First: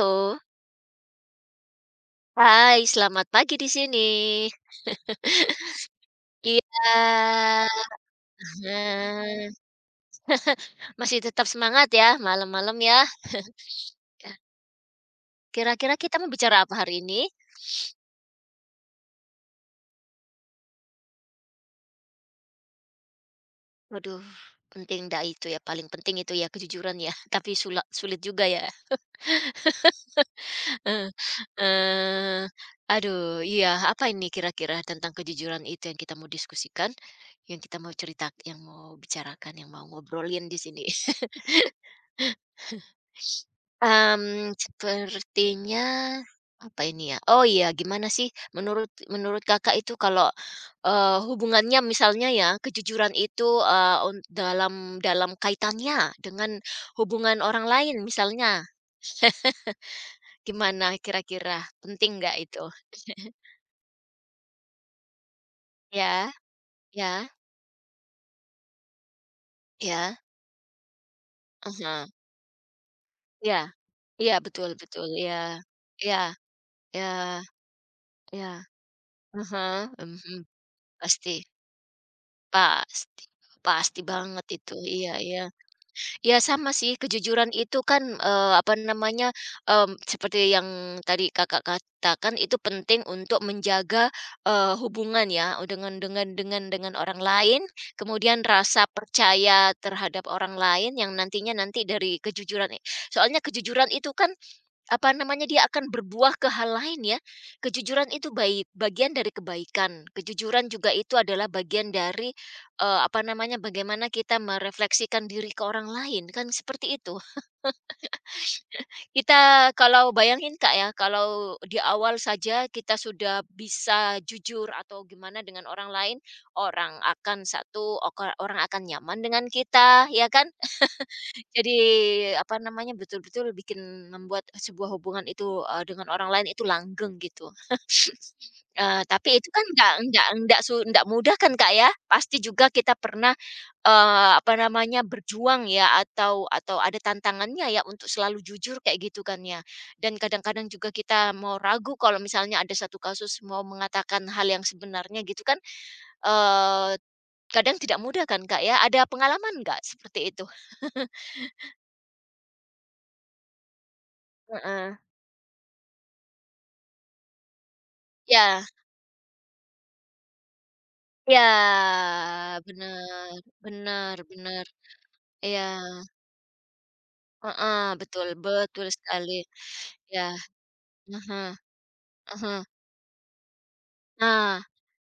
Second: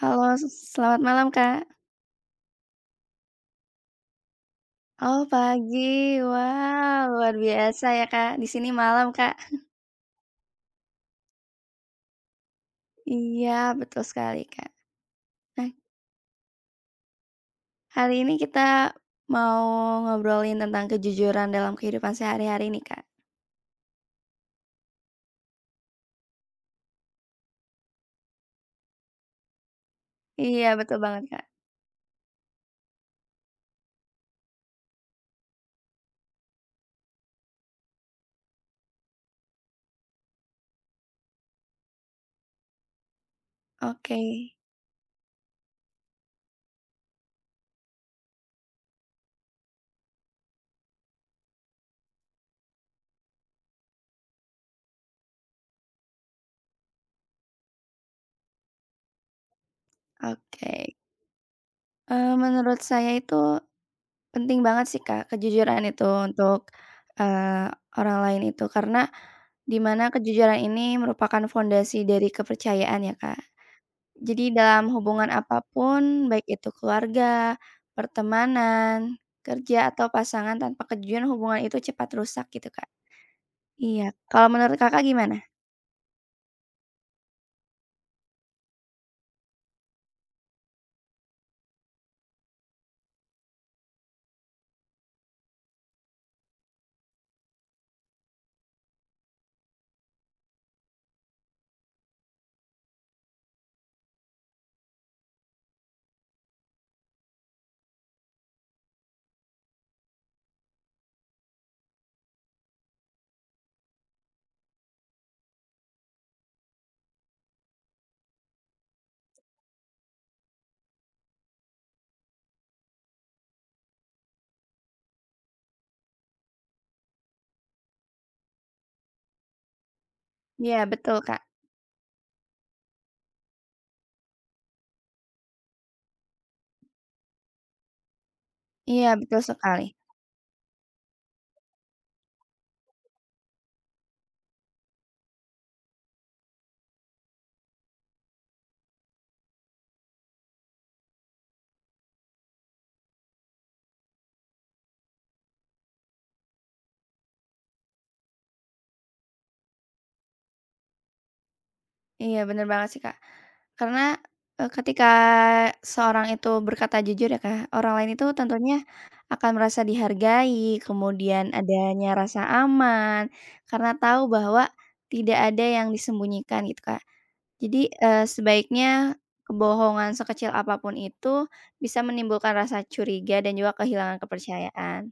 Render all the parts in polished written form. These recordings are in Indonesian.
Halo, selamat malam, Kak. hai selamat pagi di sini. Oh, pagi. Iya, Wah, luar biasa ya, Kak. Di sini malam, Kak. heeh, masih tetap semangat ya malam-malam ya. Iya, betul sekali, Kak. Nah, Kira-kira kita mau bicara apa hari ini? hari ini kita mau ngobrolin tentang kejujuran dalam kehidupan sehari-hari nih, Kak. Waduh, penting dah itu ya, paling penting itu ya kejujuran ya, tapi sulit sulit juga ya. Iya, betul Eh, banget, Kak. eee, aduh iya, apa ini kira-kira tentang kejujuran itu yang kita mau diskusikan, yang kita mau cerita yang mau bicarakan, yang mau ngobrolin di sini? Oke, Sepertinya, apa ini ya, oh iya, gimana sih menurut menurut Kakak itu kalau, hubungannya misalnya ya, kejujuran itu, eee, un dalam dalam kaitannya dengan hubungan orang lain misalnya, gimana oke. kira-kira? Penting nggak itu? Menurut saya itu penting banget sih, Kak, kejujuran itu Ya untuk, ya eee, orang lain itu, karena di mana ya, kejujuran ini merupakan ah fondasi hah, dari kepercayaan ya, Kak. iya iya, Jadi betul dalam betul, hubungan iya iya apapun, baik itu iya keluarga, iya, pertemanan, ah hah, kerja, atau mhm, pasangan, tanpa kejujuran pasti hubungan itu cepat rusak gitu, Kak. pasti pasti Iya, banget kalau itu, menurut Kakak iya gimana? iya. Ya sama sih, kejujuran itu kan, apa namanya, seperti yang tadi Kakak katakan itu penting untuk menjaga, hubungan ya, dengan orang lain, kemudian rasa percaya terhadap orang lain yang nantinya nanti dari kejujuran i soalnya kejujuran itu kan apa namanya, dia akan berbuah ke hal lain ya. Kejujuran itu baik bagian dari kebaikan, kejujuran juga itu adalah bagian dari, apa namanya, bagaimana kita merefleksikan diri ke orang lain, kan seperti itu. Kita kalau bayangin Kak ya, kalau di awal saja kita sudah bisa jujur atau gimana dengan orang lain, orang akan nyaman dengan kita, ya kan? Iya betul, Kak. Jadi, apa namanya, betul-betul membuat sebuah hubungan itu, dengan orang lain itu langgeng gitu. Iya Tapi betul itu kan sekali. Nggak mudah kan, Kak, ya? Pasti juga kita pernah, apa namanya, berjuang ya atau ada tantangannya ya untuk selalu jujur kayak gitu kan ya. Dan kadang-kadang juga kita mau ragu kalau misalnya ada satu kasus mau mengatakan hal yang sebenarnya gitu kan, eee, kadang tidak mudah kan, Kak, ya? Ada pengalaman nggak seperti itu? Iya bener banget sih, Kak. Karena, Heeh. ketika seorang itu berkata jujur ya, Kak, orang lain itu Iya. tentunya akan merasa dihargai, Iya, kemudian adanya rasa aman, bener karena bener tahu bener, bahwa tidak iya, ada yang disembunyikan gitu, Kak. heeh, Jadi, betul betul sebaiknya sekali, kebohongan iya, sekecil apapun ah itu hah, bisa menimbulkan ah, rasa curiga dan juga kehilangan nah, kepercayaan.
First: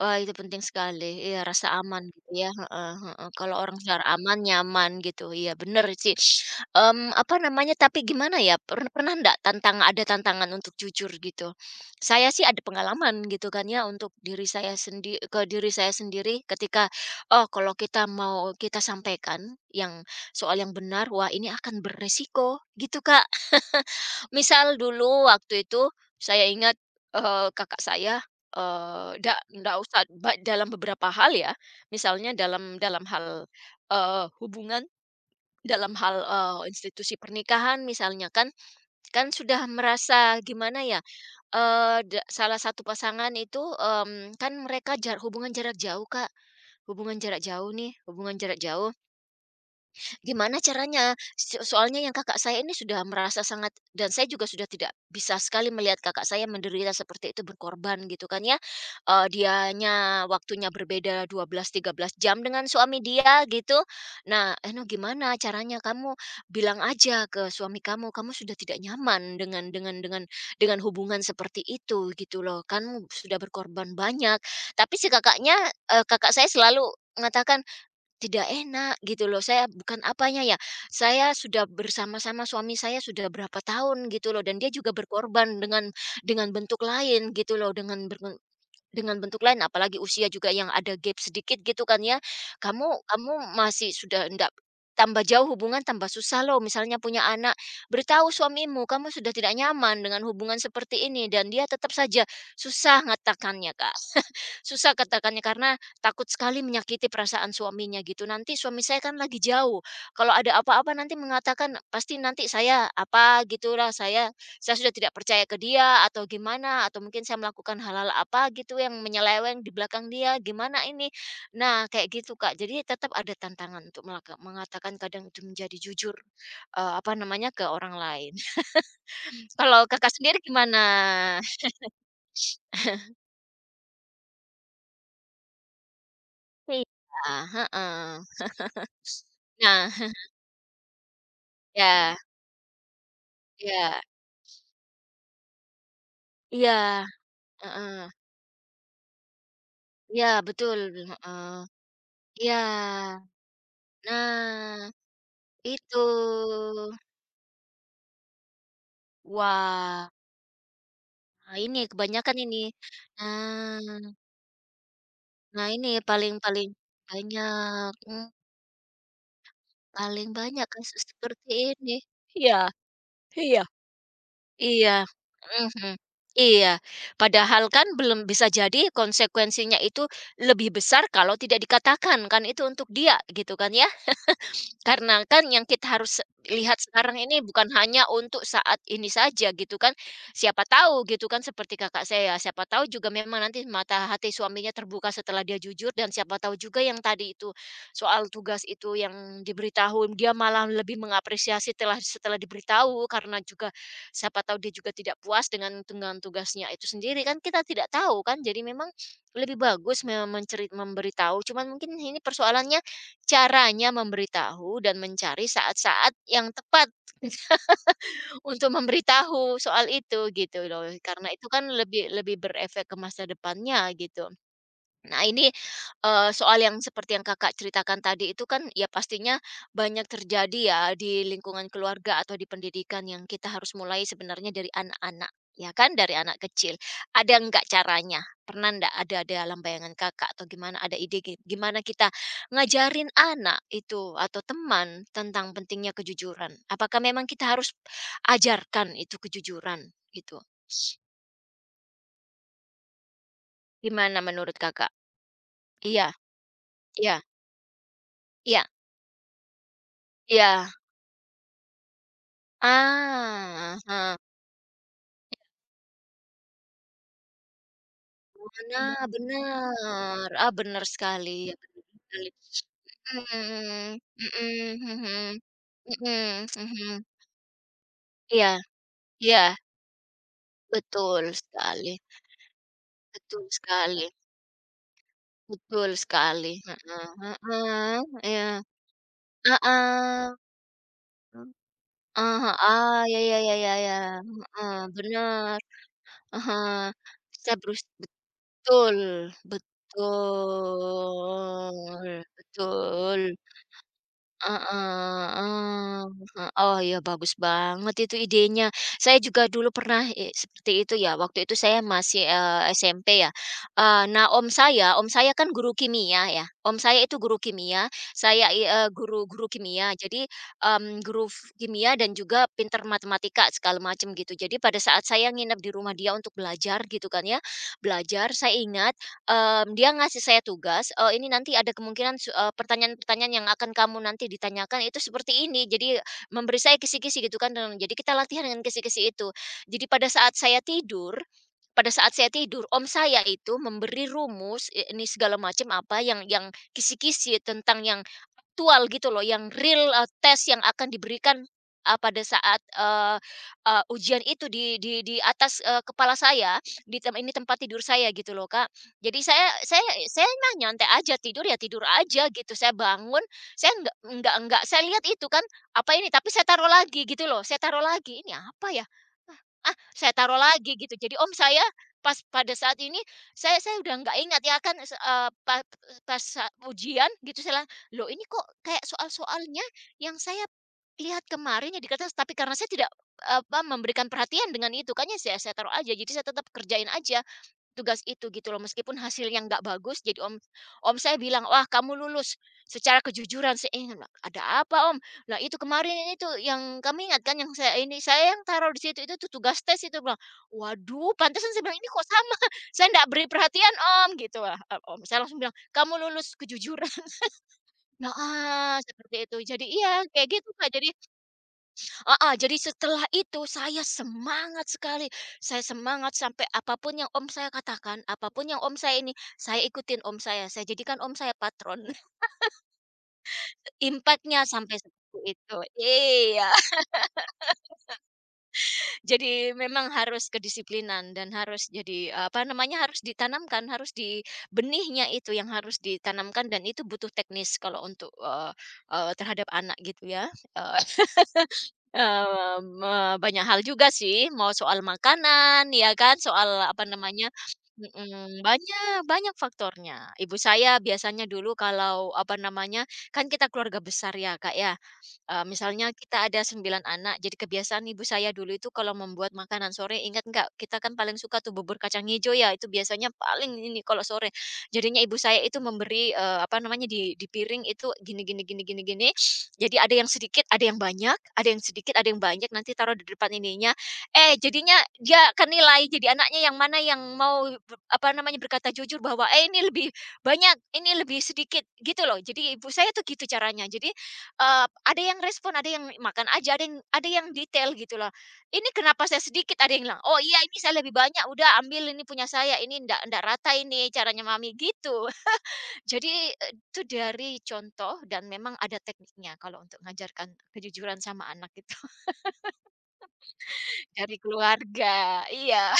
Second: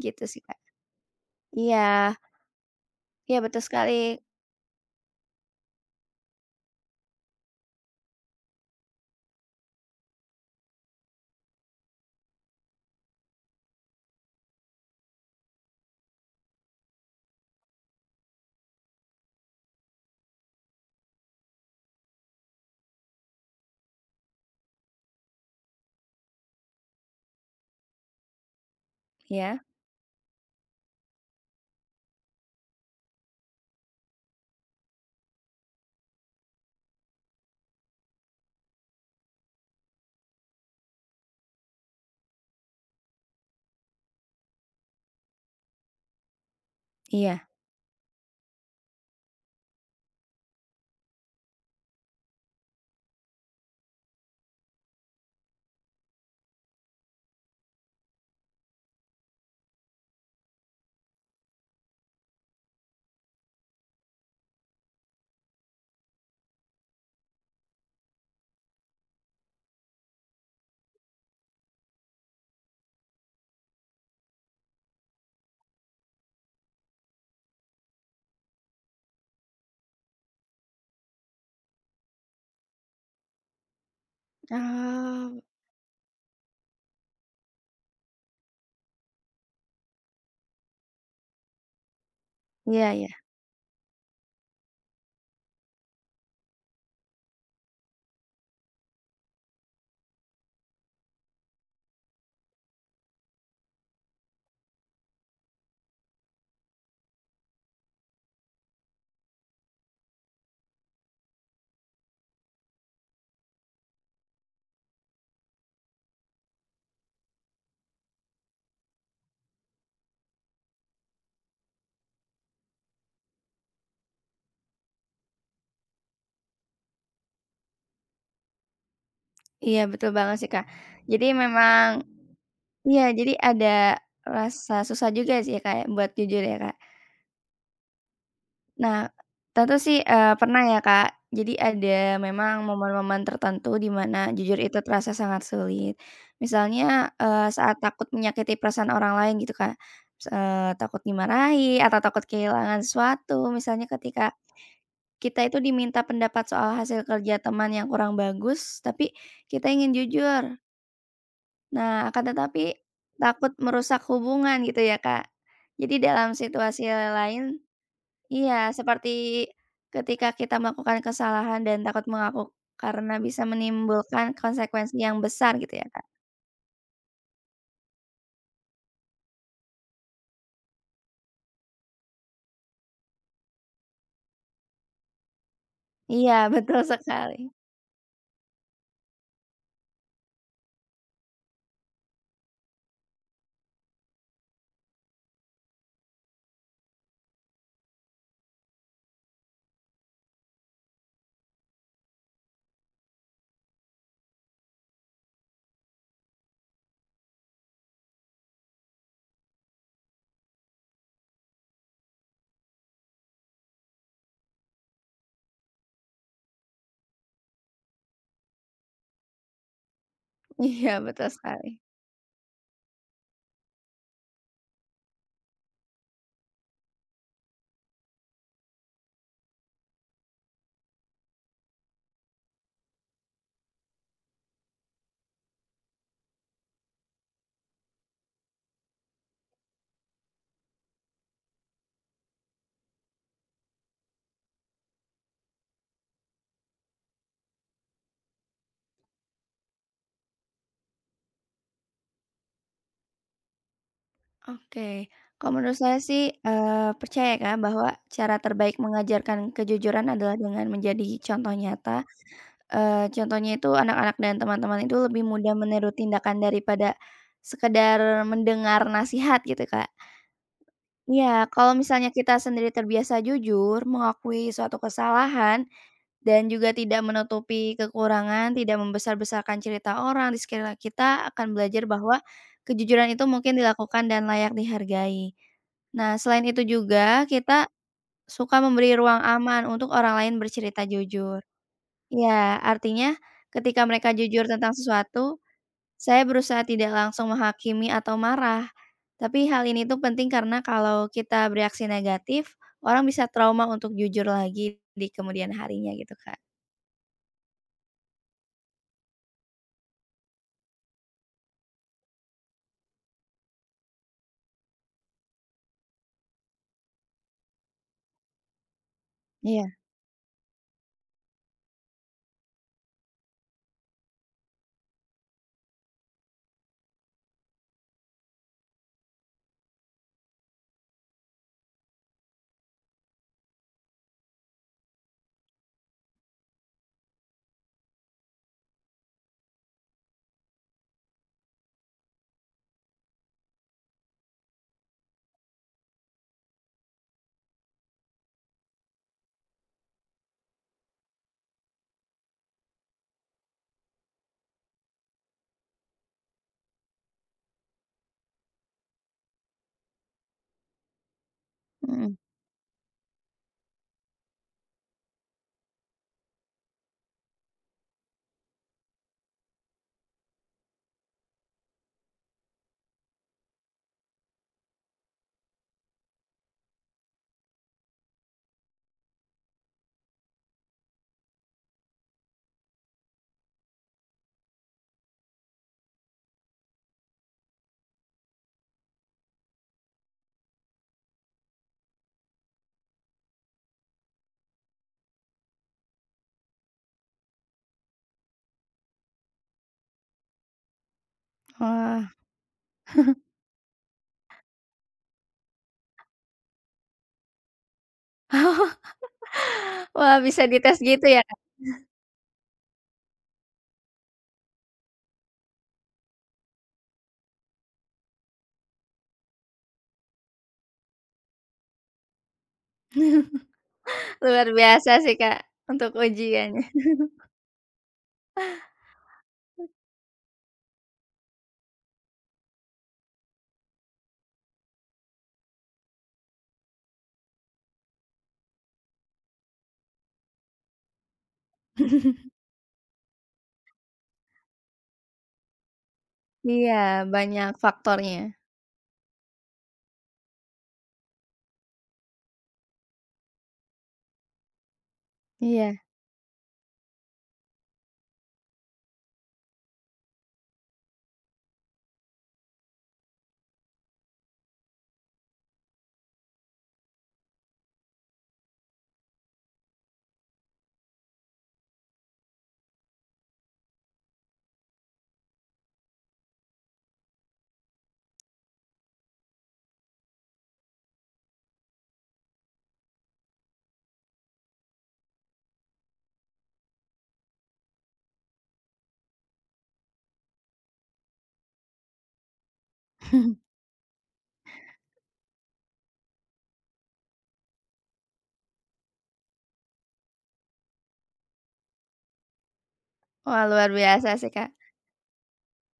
wah, Gitu itu sih, Kak. penting sekali. Iya, rasa aman Iya, gitu ya, heeh heeh. iya Kalau betul orang sekali. secara aman, nyaman gitu, iya bener sih. Apa namanya, tapi gimana ya, pernah pernah ndak ada tantangan untuk jujur gitu? Saya sih ada pengalaman gitu kan ya, untuk diri saya sendi ke diri saya sendiri ketika, oh kalau kita mau kita sampaikan yang soal yang benar, wah ini akan beresiko gitu, Kak. Misal dulu waktu itu saya ingat, kakak saya, eee, ndak Iya? ndak usah ba dalam beberapa hal ya, misalnya dalam dalam hal, hubungan, dalam hal, institusi pernikahan misalnya kan, kan sudah merasa gimana ya, eee, da salah satu pasangan itu, kan mereka jar hubungan jarak jauh Kak, hubungan jarak Iya. jauh nih, hubungan jarak jauh. Gimana caranya? Soalnya yang kakak saya ini sudah merasa sangat dan saya juga sudah tidak bisa sekali melihat kakak saya menderita seperti itu, berkorban gitu kan ya. Dianya waktunya berbeda 12, 13 jam dengan suami dia gitu. Nah, "Eno gimana caranya? Kamu bilang aja ke suami kamu, kamu sudah tidak nyaman dengan hubungan seperti itu gitu loh. Kamu sudah berkorban banyak." Tapi si kakaknya kakak saya selalu mengatakan tidak enak gitu loh, saya bukan apanya ya, saya sudah bersama-sama suami saya sudah berapa tahun gitu loh dan dia juga Oh, berkorban dengan bentuk lain gitu loh, dengan bentuk lain apalagi usia juga yang ada gap sedikit gitu kan ya. iya Kamu iya. kamu masih sudah ndak tambah jauh hubungan tambah susah loh misalnya punya anak, beritahu suamimu kamu sudah tidak nyaman dengan hubungan seperti ini dan dia tetap saja susah ngatakannya, Kak. Susah katakannya karena takut sekali menyakiti perasaan suaminya gitu. Nanti suami saya kan lagi jauh. Kalau ada apa-apa nanti mengatakan pasti nanti saya apa gitulah saya sudah tidak percaya ke dia atau gimana atau mungkin saya melakukan hal-hal apa gitu yang menyeleweng di belakang dia gimana ini. Nah, kayak gitu Kak. Jadi tetap ada tantangan untuk mengatakan kadang itu menjadi jujur apa namanya ke orang lain. Iya Kalau betul Kakak banget sendiri sih, Kak. Jadi gimana? memang, iya, jadi ada rasa susah juga sih ya, Kak, ya buat jujur ya, Kak. Iya, heeh. Nah, tentu sih, Nah, pernah ya, Kak. Jadi ya, ada memang momen-momen tertentu di ya. mana jujur itu terasa sangat sulit. Iya, Misalnya, saat heeh. takut menyakiti perasaan orang lain gitu, Kak. Iya, betul, Takut heeh. dimarahi atau takut Iya, kehilangan sesuatu, misalnya ketika nah, kita itu itu. diminta pendapat soal hasil kerja teman yang kurang bagus, tapi kita ingin Wah, jujur. ini Nah, akan kebanyakan ini. tetapi takut Nah merusak hubungan gitu ya, Kak. nah ini Jadi paling dalam paling situasi lain, banyak, mmm, iya, seperti paling ketika kita banyak melakukan kasus seperti kesalahan dan ini. takut mengaku Iya karena bisa iya menimbulkan konsekuensi iya, yang besar gitu ya, mhm, Kak? iya. Padahal kan belum bisa jadi konsekuensinya itu lebih besar kalau tidak dikatakan kan, itu untuk dia gitu kan ya. Karena kan yang kita harus Iya, lihat betul sekarang sekali. ini bukan hanya untuk saat ini saja gitu kan. Siapa tahu gitu kan seperti kakak saya, siapa tahu juga memang nanti mata hati suaminya terbuka setelah dia jujur dan siapa tahu juga yang tadi itu soal tugas itu yang diberitahu dia malah lebih mengapresiasi setelah setelah diberitahu karena juga siapa tahu dia juga tidak puas dengan tugasnya itu sendiri kan kita tidak tahu kan. Jadi memang lebih bagus me- mencerit memberitahu. Cuman mungkin ini persoalannya caranya memberitahu dan mencari saat-saat yang tepat untuk memberitahu soal itu gitu loh, Iya, karena betul itu kan sekali. lebih lebih berefek ke masa depannya gitu. Nah ini, soal yang seperti yang Kakak ceritakan tadi itu kan ya pastinya banyak terjadi ya di lingkungan keluarga atau di pendidikan yang kita harus mulai sebenarnya dari anak-anak, ya kan? Dari anak kecil. Ada nggak caranya? Pernah ndak ada dalam bayangan Kakak atau gimana, ada ide gimana kita ngajarin anak itu atau teman tentang pentingnya kejujuran? Apakah memang kita harus ajarkan itu kejujuran gitu? Gimana menurut Oke, Kakak? kalau menurut saya Iya sih, iya percaya ya, Kak, bahwa cara iya terbaik mengajarkan kejujuran adalah iya dengan iya. menjadi contoh nyata. Eee, contohnya itu Ah, anak-anak heeh. dan teman-teman itu lebih mudah meniru tindakan daripada sekedar Mhm. mendengar Nah, nasihat gitu, Kak. bener. Ah, benar sekali, Iya, ya kalau bener misalnya sekali. kita sendiri terbiasa jujur, Mhm mengakui suatu mhm mhm. kesalahan, Mhm dan juga mhm. tidak menutupi Iya kekurangan, tidak iya, membesar-besarkan cerita orang di sekitar kita, betul akan belajar sekali bahwa kejujuran itu betul mungkin sekali dilakukan dan layak dihargai. betul Nah, selain sekali, itu heeh juga kita heeh, iya. suka memberi ruang aman untuk orang Heeh. lain bercerita jujur. Ah Iya, ah artinya ya ya ya ya ketika ya, mereka jujur tentang heeh, sesuatu, benar saya berusaha heeh. tidak langsung Saya berus menghakimi atau marah. betul Tapi hal ini tuh penting karena kalau kita bereaksi betul. negatif, orang Betul. bisa trauma untuk jujur lagi di Heeh, kemudian harinya oh, gitu, Kak. he oh, iya bagus banget itu idenya. Saya juga dulu pernah, seperti itu ya, waktu itu saya masih, SMP ya. Nah, om saya kan guru kimia ya, om saya itu guru kimia, saya i eee, guru guru Iya. kimia. Jadi, guru kimia dan juga pinter matematika segala macam gitu. Jadi pada saat saya nginep di rumah dia untuk belajar gitu kan ya, belajar, saya ingat. Dia ngasih saya tugas, ini nanti ada kemungkinan pertanyaan-pertanyaan yang akan kamu nanti ditanyakan itu seperti ini. Jadi memberi saya kisi-kisi gitu kan, dan jadi kita latihan dengan kisi-kisi itu. Jadi pada saat saya tidur, om saya itu memberi rumus, ini segala macam apa yang kisi-kisi tentang yang aktual gitu loh, yang real, tes yang akan diberikan, pada saat, eee eee, ujian itu di atas, kepala saya, di tem ini tempat tidur saya gitu loh, Kak. Jadi saya mah nyantai aja, tidur ya tidur Mhm. aja gitu. Saya bangun, saya nggak saya lihat itu kan, apa ini, tapi saya taruh lagi gitu loh, saya taruh lagi, "Ini apa ya? Ah, saya taruh lagi," gitu. Jadi om saya pada saat ini, saya udah nggak ingat ya kan, se eee, pa pas saat ujian gitu saya lo ini kok kayak soal-soalnya yang saya lihat kemarin ya tapi karena saya tidak, apa, memberikan perhatian dengan itu, kayaknya saya taruh aja, jadi saya tetap kerjain aja. Tugas itu gitu loh, meskipun hasilnya nggak bagus, jadi om om saya bilang, "Wah, kamu lulus secara kejujuran." Saya ingin, "Lah, "Ada apa, Om?" "Lah, itu kemarin itu yang kami ingat kan yang saya ini, saya yang taruh di situ, itu tuh tugas tes itu," bilang. "Waduh, pantesan," saya bilang, "ini kok Wah. sama, saya nggak beri perhatian, Om." Gitu lah, om saya langsung bilang, "Kamu lulus kejujuran." Heeh, seperti itu. Jadi iya, Wah, kayak bisa gitu, Kak. dites Jadi gitu ya, Kak? heeh, jadi setelah itu saya semangat sekali, saya semangat sampai apapun yang om saya katakan, apapun yang om saya ini, saya ikutin om saya jadikan om saya patron. Impact Luar sampai biasa sih, seperti Kak, itu. untuk Iya, ujiannya. jadi Hmm. memang harus kedisiplinan dan harus jadi, apa namanya, harus ditanamkan, harus di benihnya itu yang harus ditanamkan dan itu butuh teknis kalau untuk, eee eee, terhadap anak gitu ya, eee Eee, me banyak hal juga sih, mau soal makanan, ya kan, soal Iya, apa namanya banyak faktornya. mhm, banyak banyak faktornya. Ibu saya biasanya dulu kalau apa namanya, kan kita keluarga besar ya, Kak, ya. Iya. Misalnya kita ada 9 anak, jadi kebiasaan ibu saya dulu itu kalau membuat makanan sore, ingat nggak, kita kan paling suka tuh bubur kacang hijau ya, itu biasanya paling ini kalau sore. Jadinya ibu saya itu memberi, apa namanya, di piring itu gini gini gini gini gini, jadi ada yang sedikit, ada yang banyak, ada yang sedikit, ada yang banyak, nanti taruh di depan ininya. Eh, jadinya dia akan nilai, jadi anaknya yang mana yang mau apa namanya, berkata jujur bahwa, "Eh, ini lebih banyak, ini lebih sedikit." Gitu loh. Jadi ibu saya tuh gitu caranya. Jadi, ada yang respon, ada yang makan aja, ada yang detail gitu loh. "Ini kenapa saya sedikit?" Ada yang bilang, "Oh iya ini saya lebih banyak, udah ambil ini punya saya, ini ndak ndak rata ini caranya mami," gitu. Jadi, itu dari contoh dan memang ada tekniknya kalau untuk mengajarkan kejujuran sama anak itu Wah, luar biasa dari sih, Kak. keluarga. Iya,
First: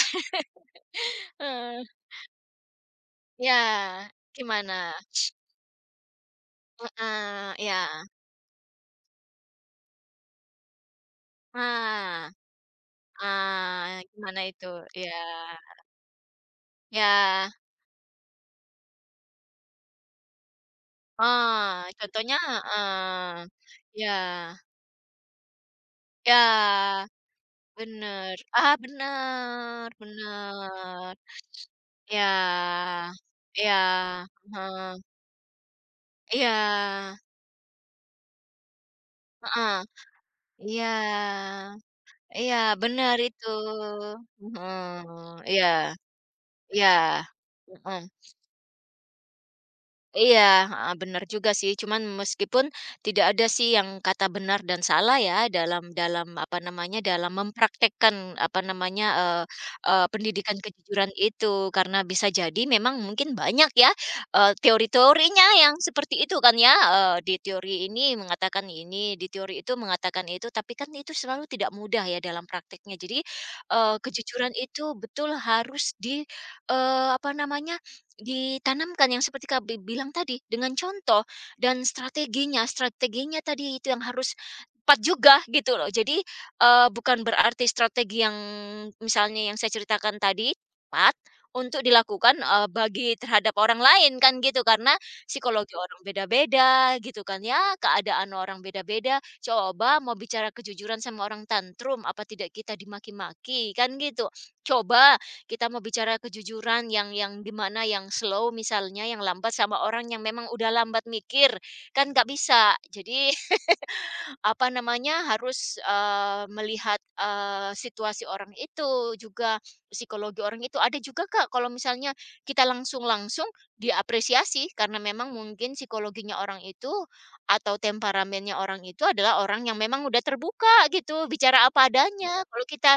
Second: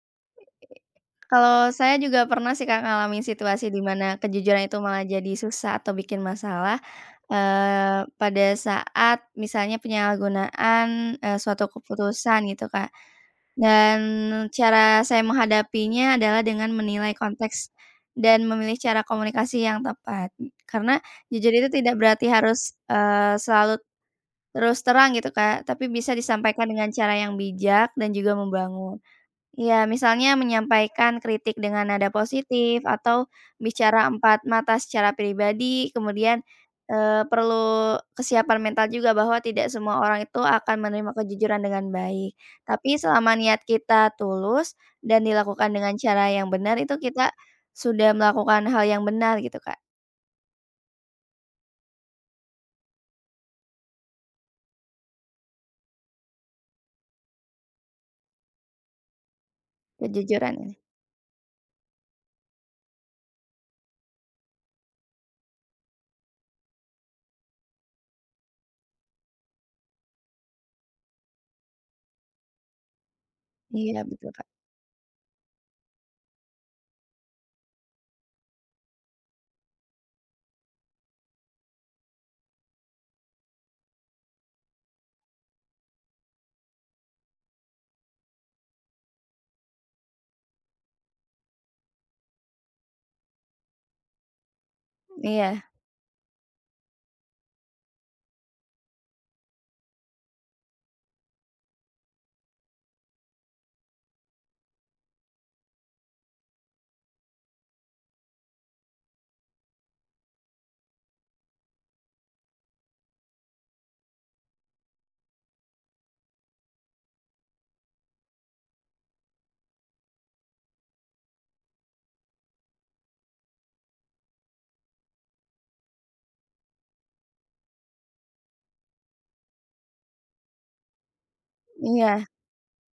Kalau heeh, saya juga pernah sih, Kak, ngalamin situasi di iya, mana kejujuran gimana? itu malah jadi susah atau bikin masalah, Heeh, iya. Pada saat misalnya penyalahgunaan, suatu Nah, keputusan gitu, Kak. ah, Dan gimana itu? cara Ya, saya menghadapinya adalah dengan menilai ya. konteks dan memilih cara komunikasi yang tepat. Karena jujur itu Ah tidak berarti contohnya, harus, ah, selalu ya terus terang gitu, Kak, tapi bisa disampaikan dengan ya cara yang bijak dan juga bener. Ah, membangun. bener Iya, misalnya bener. menyampaikan kritik dengan nada Ya positif atau bicara ya empat mata heeh. secara pribadi, kemudian, Iya. Perlu kesiapan mental juga bahwa tidak Heeh. semua orang itu akan Iya. menerima kejujuran dengan baik. Iya, Tapi bener selama itu. niat kita tulus Mhm. dan Iya dilakukan dengan cara yang benar, itu iya. kita Heeh. sudah melakukan hal yang benar gitu, Kak, Iya, heeh, bener juga sih. Cuman meskipun tidak ada sih yang kata benar dan salah ya dalam dalam apa namanya, dalam mempraktekkan apa namanya, eee eee, kejujuran pendidikan ini. kejujuran itu. Karena bisa jadi memang mungkin banyak ya, teori-teorinya yang seperti itu kan ya, di teori ini mengatakan ini, di teori itu mengatakan itu, tapi kan itu selalu tidak mudah ya dalam prakteknya. Jadi, Iya betul, Kak. kejujuran itu betul harus apa namanya, ditanamkan yang seperti Kakak bilang tadi, dengan contoh dan strateginya strateginya tadi itu yang harus tepat juga gitu loh. Jadi, bukan berarti strategi yang misalnya yang saya ceritakan tadi tepat untuk dilakukan, bagi terhadap orang lain kan gitu, karena Iya psikologi orang beda-beda gitu kan ya, keadaan orang beda-beda. Coba mau bicara kejujuran sama orang tantrum, apa tidak kita dimaki-maki kan gitu. Coba kita mau bicara kejujuran yang gimana, yang slow misalnya, yang lambat sama orang yang memang udah lambat mikir, kan nggak bisa. Jadi apa namanya, harus, melihat, situasi orang itu juga, psikologi orang itu. Ada juga, Kak, kalau misalnya kita langsung-langsung diapresiasi karena memang mungkin psikologinya orang itu atau temperamennya orang itu adalah orang yang memang udah terbuka gitu, bicara apa adanya. iya. Iya. Kalau kita,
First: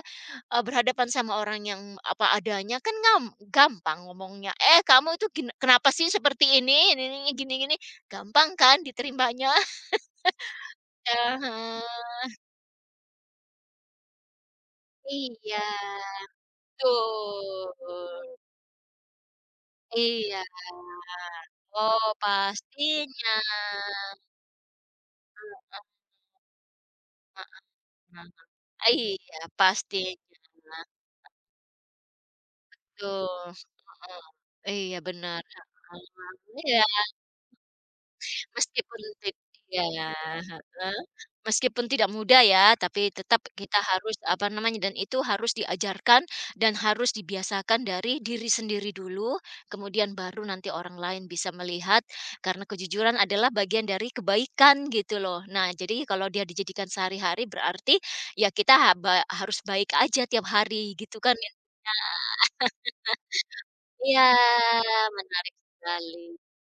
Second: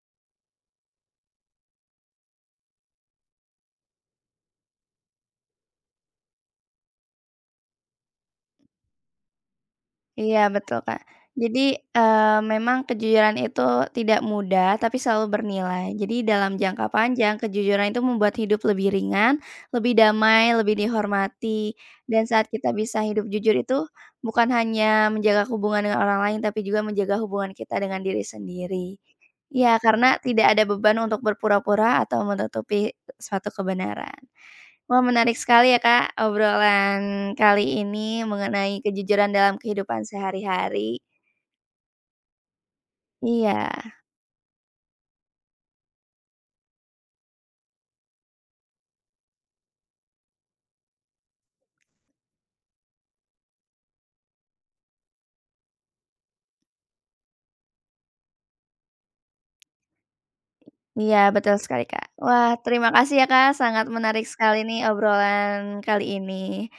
berhadapan sama orang yang apa adanya kan gampang ngomongnya, "Eh, kamu itu kenapa sih seperti ini? Ini gini gini." Gampang kan diterimanya. Iya betul, Kak. Ya, Jadi, memang kejujuran itu tidak mudah, tapi selalu iya, bernilai. Jadi dalam jangka panjang, betul. kejujuran itu membuat hidup lebih ringan, lebih Iya. damai, lebih dihormati. Oh, Dan saat kita bisa hidup pastinya. jujur itu, bukan hanya menjaga hubungan dengan orang lain, tapi juga menjaga hubungan kita dengan diri Nah, sendiri. iya, Ya, karena tidak ada pastinya. beban untuk berpura-pura atau menutupi suatu Betul, kebenaran. heeh. Iya, Wah, menarik benar, sekali ya, heeh. Kak, obrolan Iya. kali ini mengenai Meskipun ti kejujuran dalam kehidupan iya, heeh, sehari-hari. meskipun tidak mudah ya, tapi tetap kita Iya harus, apa namanya, dan itu harus diajarkan dan harus dibiasakan dari diri sendiri dulu, kemudian baru nanti orang lain bisa melihat, karena kejujuran adalah bagian dari kebaikan gitu loh. Nah, jadi kalau dia dijadikan sehari-hari berarti ya kita ha ba harus baik aja tiap hari gitu iya, kan ya. betul sekali, Kak. Wah, terima kasih ya, Kak, sangat Iya, menarik sekali nih menarik obrolan kali sekali ini.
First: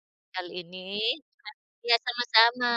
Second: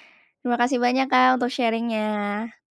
Terima kali kasih ini. banyak, Kak, untuk Iya, sharingnya. sama-sama.